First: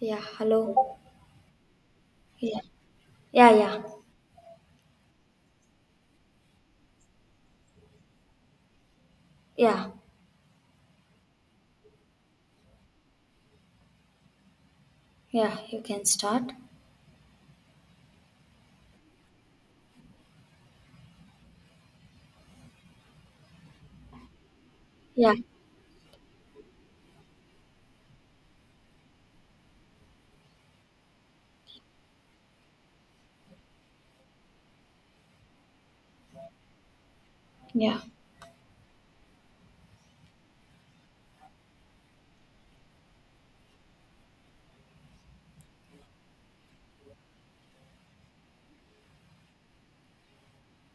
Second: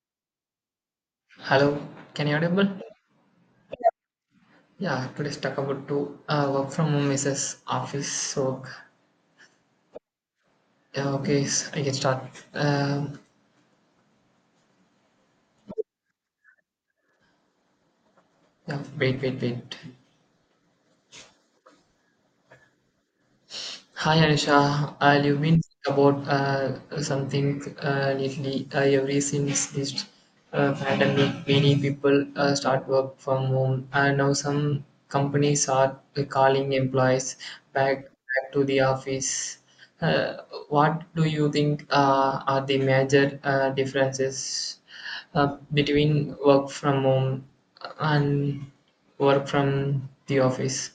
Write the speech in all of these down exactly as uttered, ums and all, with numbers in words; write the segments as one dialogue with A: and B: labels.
A: Yeah, hello.
B: Hello, can you
A: Yeah,
B: audible?
A: yeah, yeah,
B: Yeah, today's talk about to uh, work from home versus office work.
A: yeah,
B: Yeah, okay, so I can start. Um,
A: yeah, you can start.
B: yeah, wait, wait, wait. Hi Anisha, I
A: Yeah,
B: have been thinking about uh, something uh, lately. Uh, ever since this uh, pandemic, many people uh, start work from home, and now some companies are calling employees
A: yeah.
B: back back to the office. Uh, what do you think uh, are the major uh, differences uh, between work from home and work from the office?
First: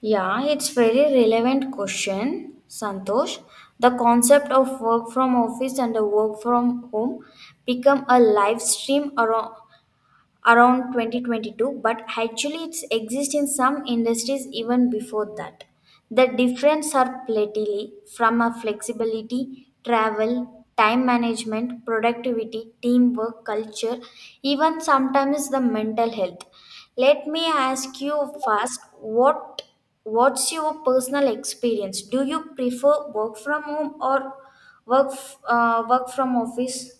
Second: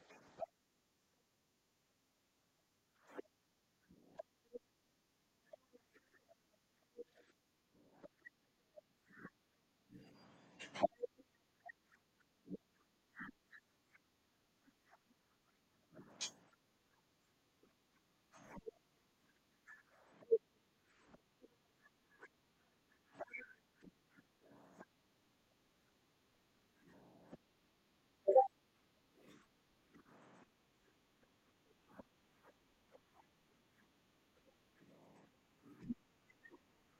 A: Yeah, it's very relevant question, Santosh. The concept of work from office and the work from home become a live stream around around twenty twenty-two, but actually it's exists in some industries even before that. The difference are plenty from a flexibility, travel, time management, productivity, teamwork, culture, even sometimes the mental health. Let me ask you first what what's your personal experience? Do you prefer work from home or work f- uh, work from office?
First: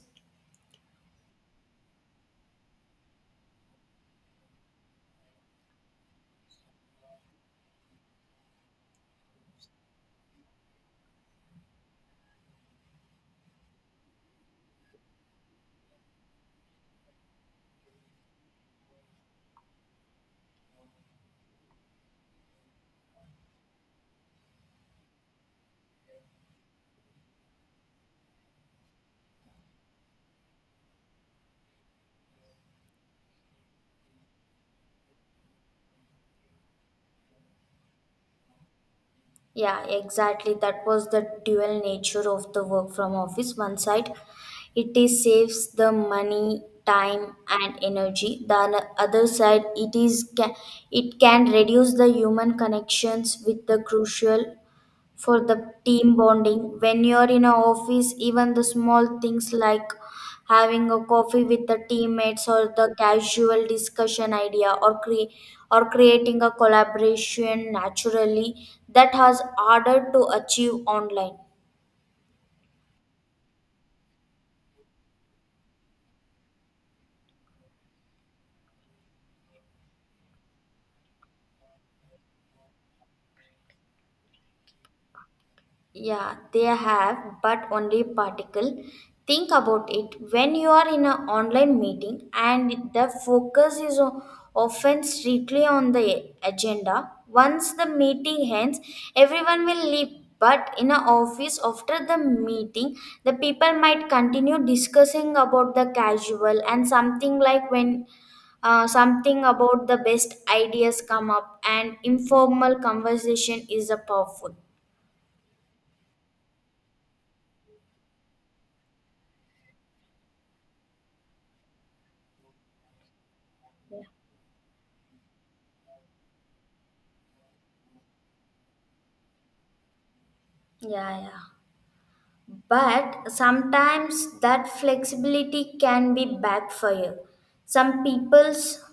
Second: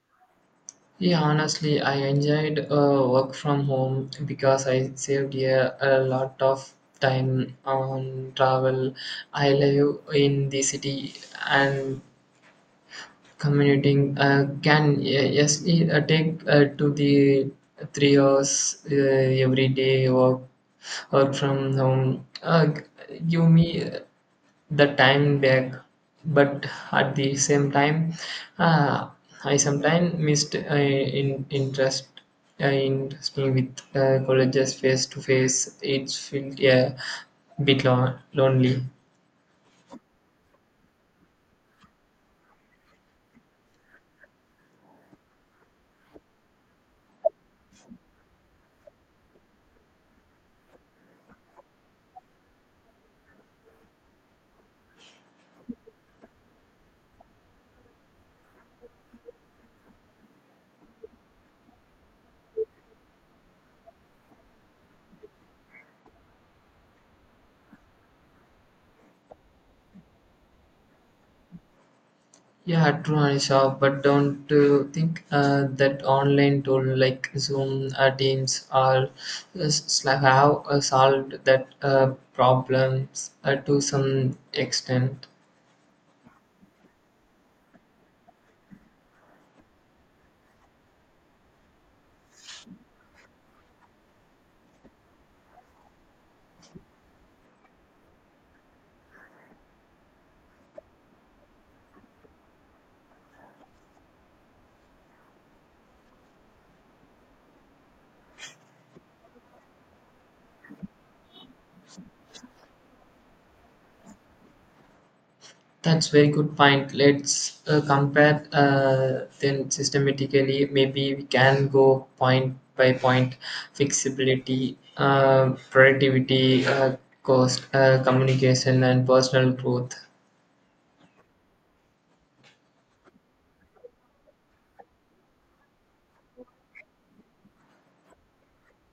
B: Yeah, honestly, I enjoyed uh, work from home because I saved a, a lot of time on travel. I live in the city, and commuting uh, can uh, yes it, uh, take uh, to the three hours uh, every day. Work work from home. Uh, give me the time back, but at the same time, uh, I sometimes missed uh, in interest uh, in speaking with uh, colleges face to face. It's felt, yeah, bit lon- lonely.
A: Yeah, exactly. That was the dual nature of the work from office. One side, it is saves the money, time, and energy. The other side, it is ca- it can reduce the human connections with the crucial for the team bonding. When you're in an office, even the small things like having a coffee with the teammates or the casual discussion idea or cre- or creating a collaboration naturally that has harder to achieve online.
B: Yeah, true Anisha, but don't uh, think uh, that online tool like Zoom, uh, Teams, or uh, Slack have uh, solved that uh, problems uh, to some extent.
A: Yeah, they have, but only particle. Think about it. When you are in an online meeting and the focus is o- often strictly on the agenda, once the meeting ends, everyone will leave. But in an office, after the meeting, the people might continue discussing about the casual and something like when uh, something about the best ideas come up and informal conversation is a powerful.
B: That's very good point. Let's uh, compare uh, then systematically. Maybe we can go point by point. Flexibility, uh, productivity, uh, cost, uh, communication, and personal growth.
A: Yeah, yeah. But sometimes that flexibility can be backfire. Some people's,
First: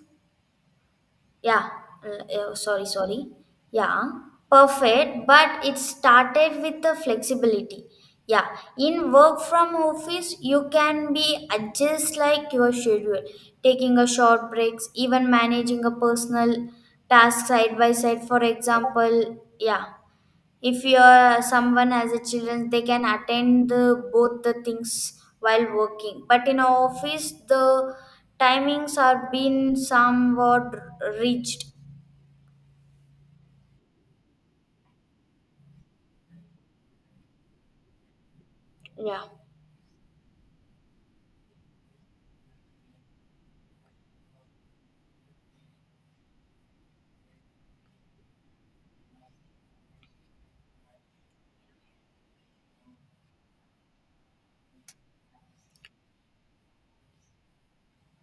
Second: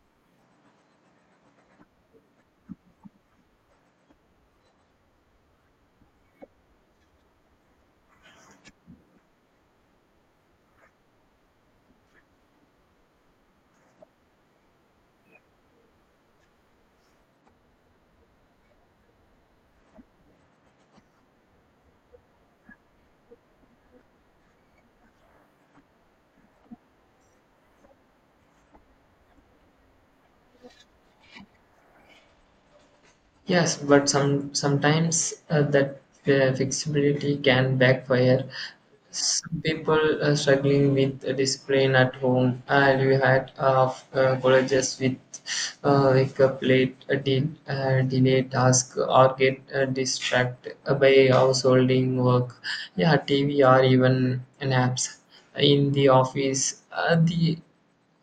A: yeah, l- uh, sorry, sorry, yeah, perfect, but it started with the flexibility. Yeah, in work from office, you can be adjust like your schedule, taking a short breaks, even managing a personal task side by side, for example. Yeah, if you're someone has a children they can attend the, both the things while working, but in our office the timings are being somewhat reached.
B: Yes, but some sometimes uh, that uh, flexibility can backfire.
A: Yeah,
B: Some people are struggling with uh, discipline at home, and we had of uh, colleges with uh, wake up late, uh, de- uh, delay task, or get uh, distracted by householding work, yeah, T V, or even naps. In the office, uh, the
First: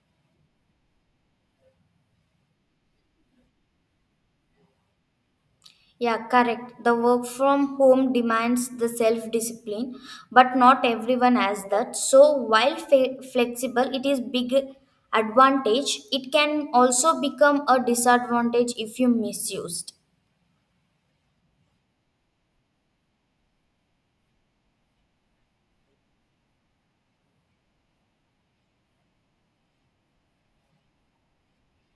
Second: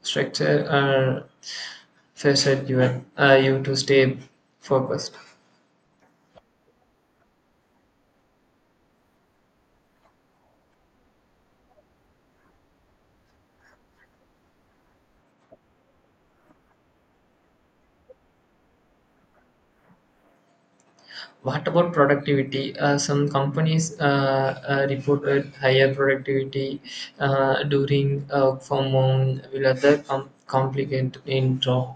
B: structure uh, pressured you, uh, you to stay focused.
A: yeah, correct, the work from home demands the self discipline, but not everyone has that. So while fe- flexible it is big advantage, it can also become a disadvantage if you misused.
B: What about productivity? Uh, some companies uh, uh, reported higher productivity uh, during uh, from home, will other com- complicate in draw.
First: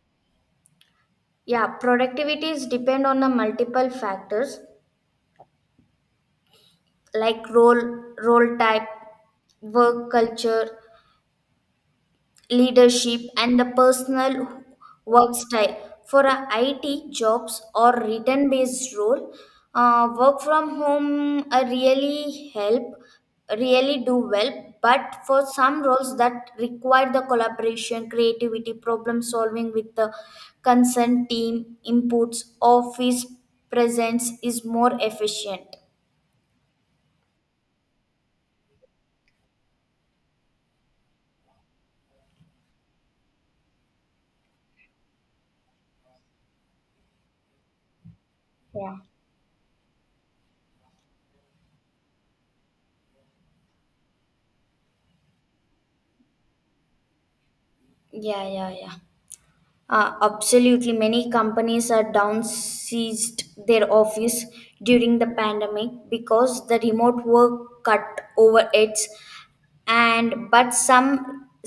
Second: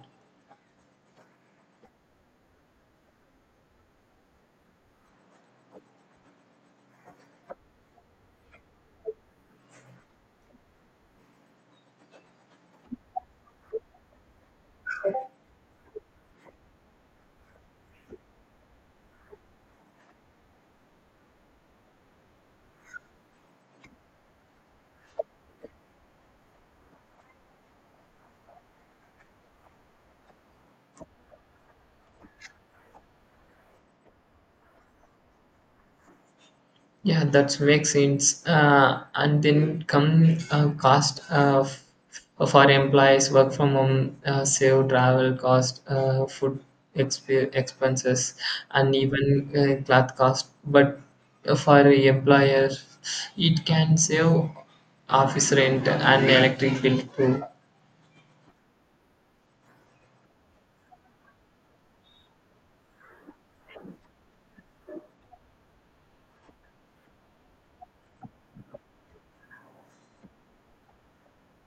A: Yeah, productivity is depend on the multiple factors like role role type, work culture, leadership, and the personal work style. For a I T jobs or return based role, uh, work from home uh, really help, really do well. But for some roles that require the collaboration, creativity, problem solving with the consent team inputs, office presence is more efficient.
B: Yeah, that makes sense. Uh, and then come uh, cost uh, f- for employees, work from home, uh, save travel cost, uh, food exp- expenses, and
A: yeah
B: even uh, cloth cost. But for employers, it can save office rent and electric bill too.
A: yeah yeah yeah Uh, absolutely. Many companies are downsized their office during the pandemic because the remote work cut overheads. And but some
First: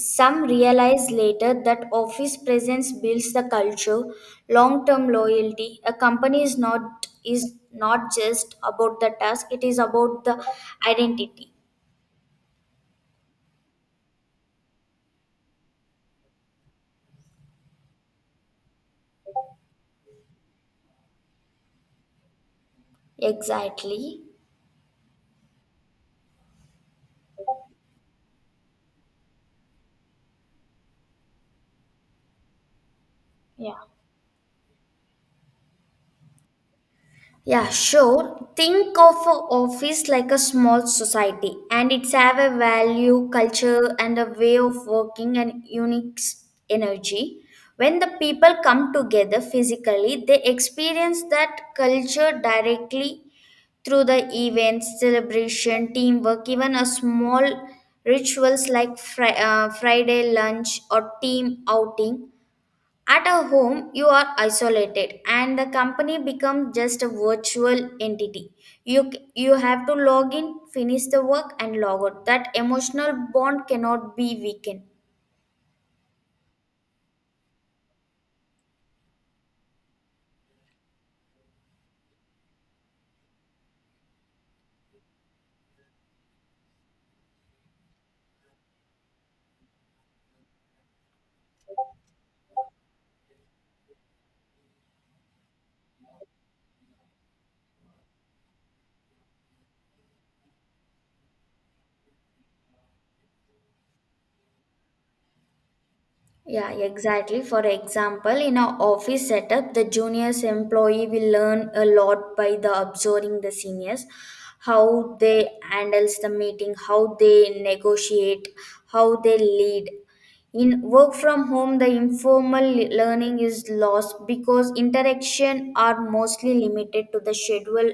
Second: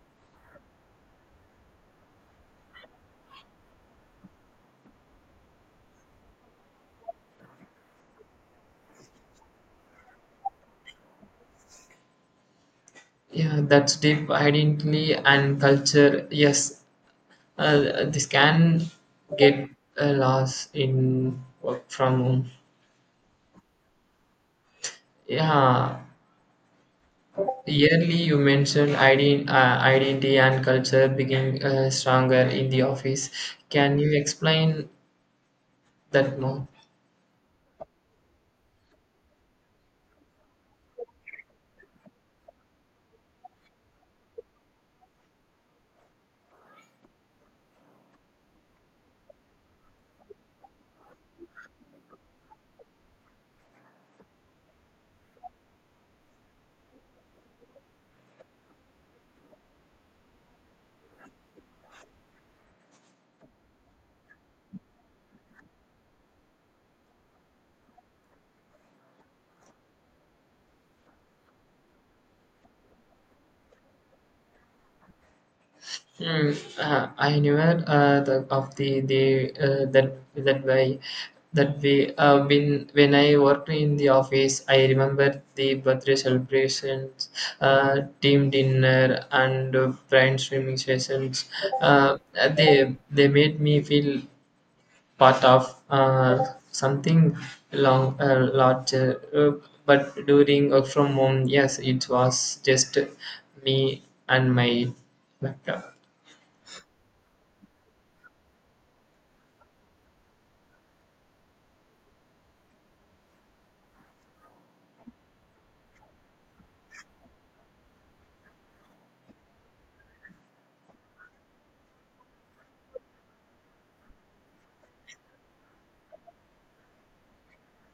A: some realize later that office presence builds the culture, long-term loyalty. A company is not is not just about the task, it is about the identity.
B: Yeah, that's deep identity and culture. Yes, uh, this can get a loss in work from home.
A: Exactly.
B: Yeah, yearly you mentioned ident- uh, identity and culture being uh, stronger in the office.
A: Yeah.
B: Can you explain that more?
A: Yeah, sure. Think of a office like a small society, and it's have a value, culture, and a way of working and unique s- energy. When the people come together physically, they experience that culture directly through the events, celebration, teamwork, even a small rituals like fri- uh, Friday lunch or team outing. At a home, you are isolated and the company becomes just a virtual entity. You, you have to log in, finish the work, and log out. That emotional bond cannot be weakened.
B: Hmm. Uh, I never uh, the, of the the uh, that that way that way. Uh, when when I worked in the office, I remember the birthday celebrations, uh, team dinner, and uh, brainstorming sessions. Uh, they they made me feel part of uh, something long uh, larger. Uh, but during work from home, yes, it was just me and my laptop.
A: Yeah, exactly. For example, in our office setup, the juniors employee will learn a lot by the observing the seniors, how they handles the meeting, how they negotiate, how they lead. In work from home, the informal learning is lost because interaction are mostly limited to the scheduled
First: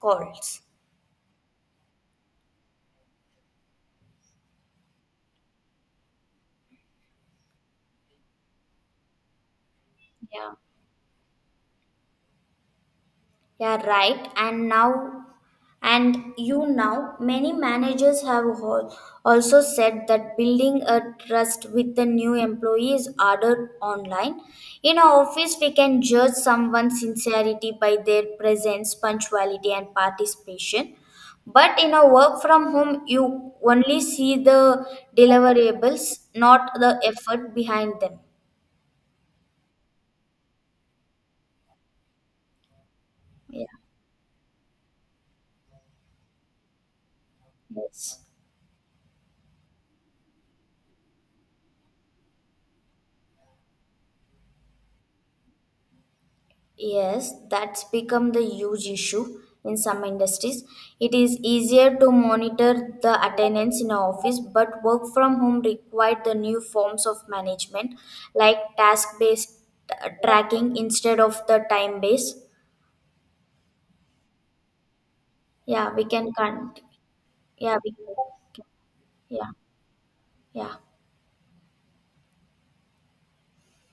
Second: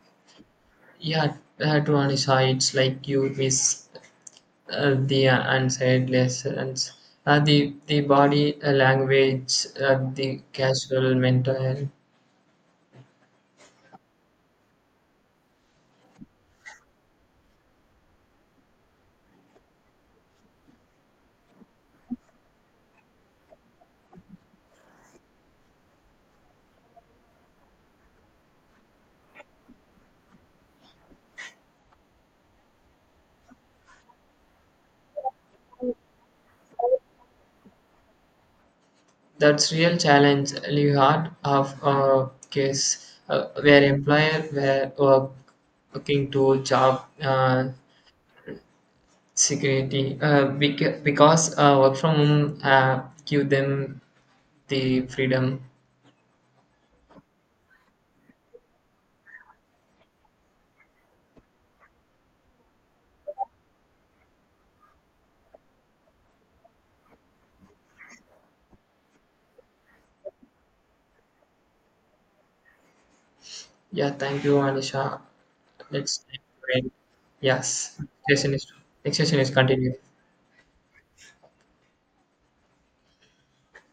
A: calls.
B: Yeah, uh, to Anisha, it's like you miss uh, the uh, unsaid lessons. Uh, the the body uh, language, uh, the
A: Yeah.
B: casual mental.
A: Yeah, right. And now And you now, many managers have al- also said that building a trust with the new employee is harder online. In our office, we can judge someone's sincerity by their presence, punctuality, and participation. But in a work from home, you only see the deliverables, not the effort behind them.
B: That's real challenge. You heard of a case uh,
A: Yeah.
B: where employer were uh, looking to job uh,
A: Yes.
B: security uh, bec- because uh, work from home uh, give them the freedom.
A: Yes, that's become the huge issue in some industries. It is easier to monitor the attendance in an office, but work from home required the new forms of management like task based tracking instead of the time based.
B: Yeah, thank you, Anisha.
A: Yeah, we
B: Let's,
A: can continue. Yeah, we
B: yes. Next session
A: can.
B: is next session
A: Yeah,
B: is continued.
A: yeah.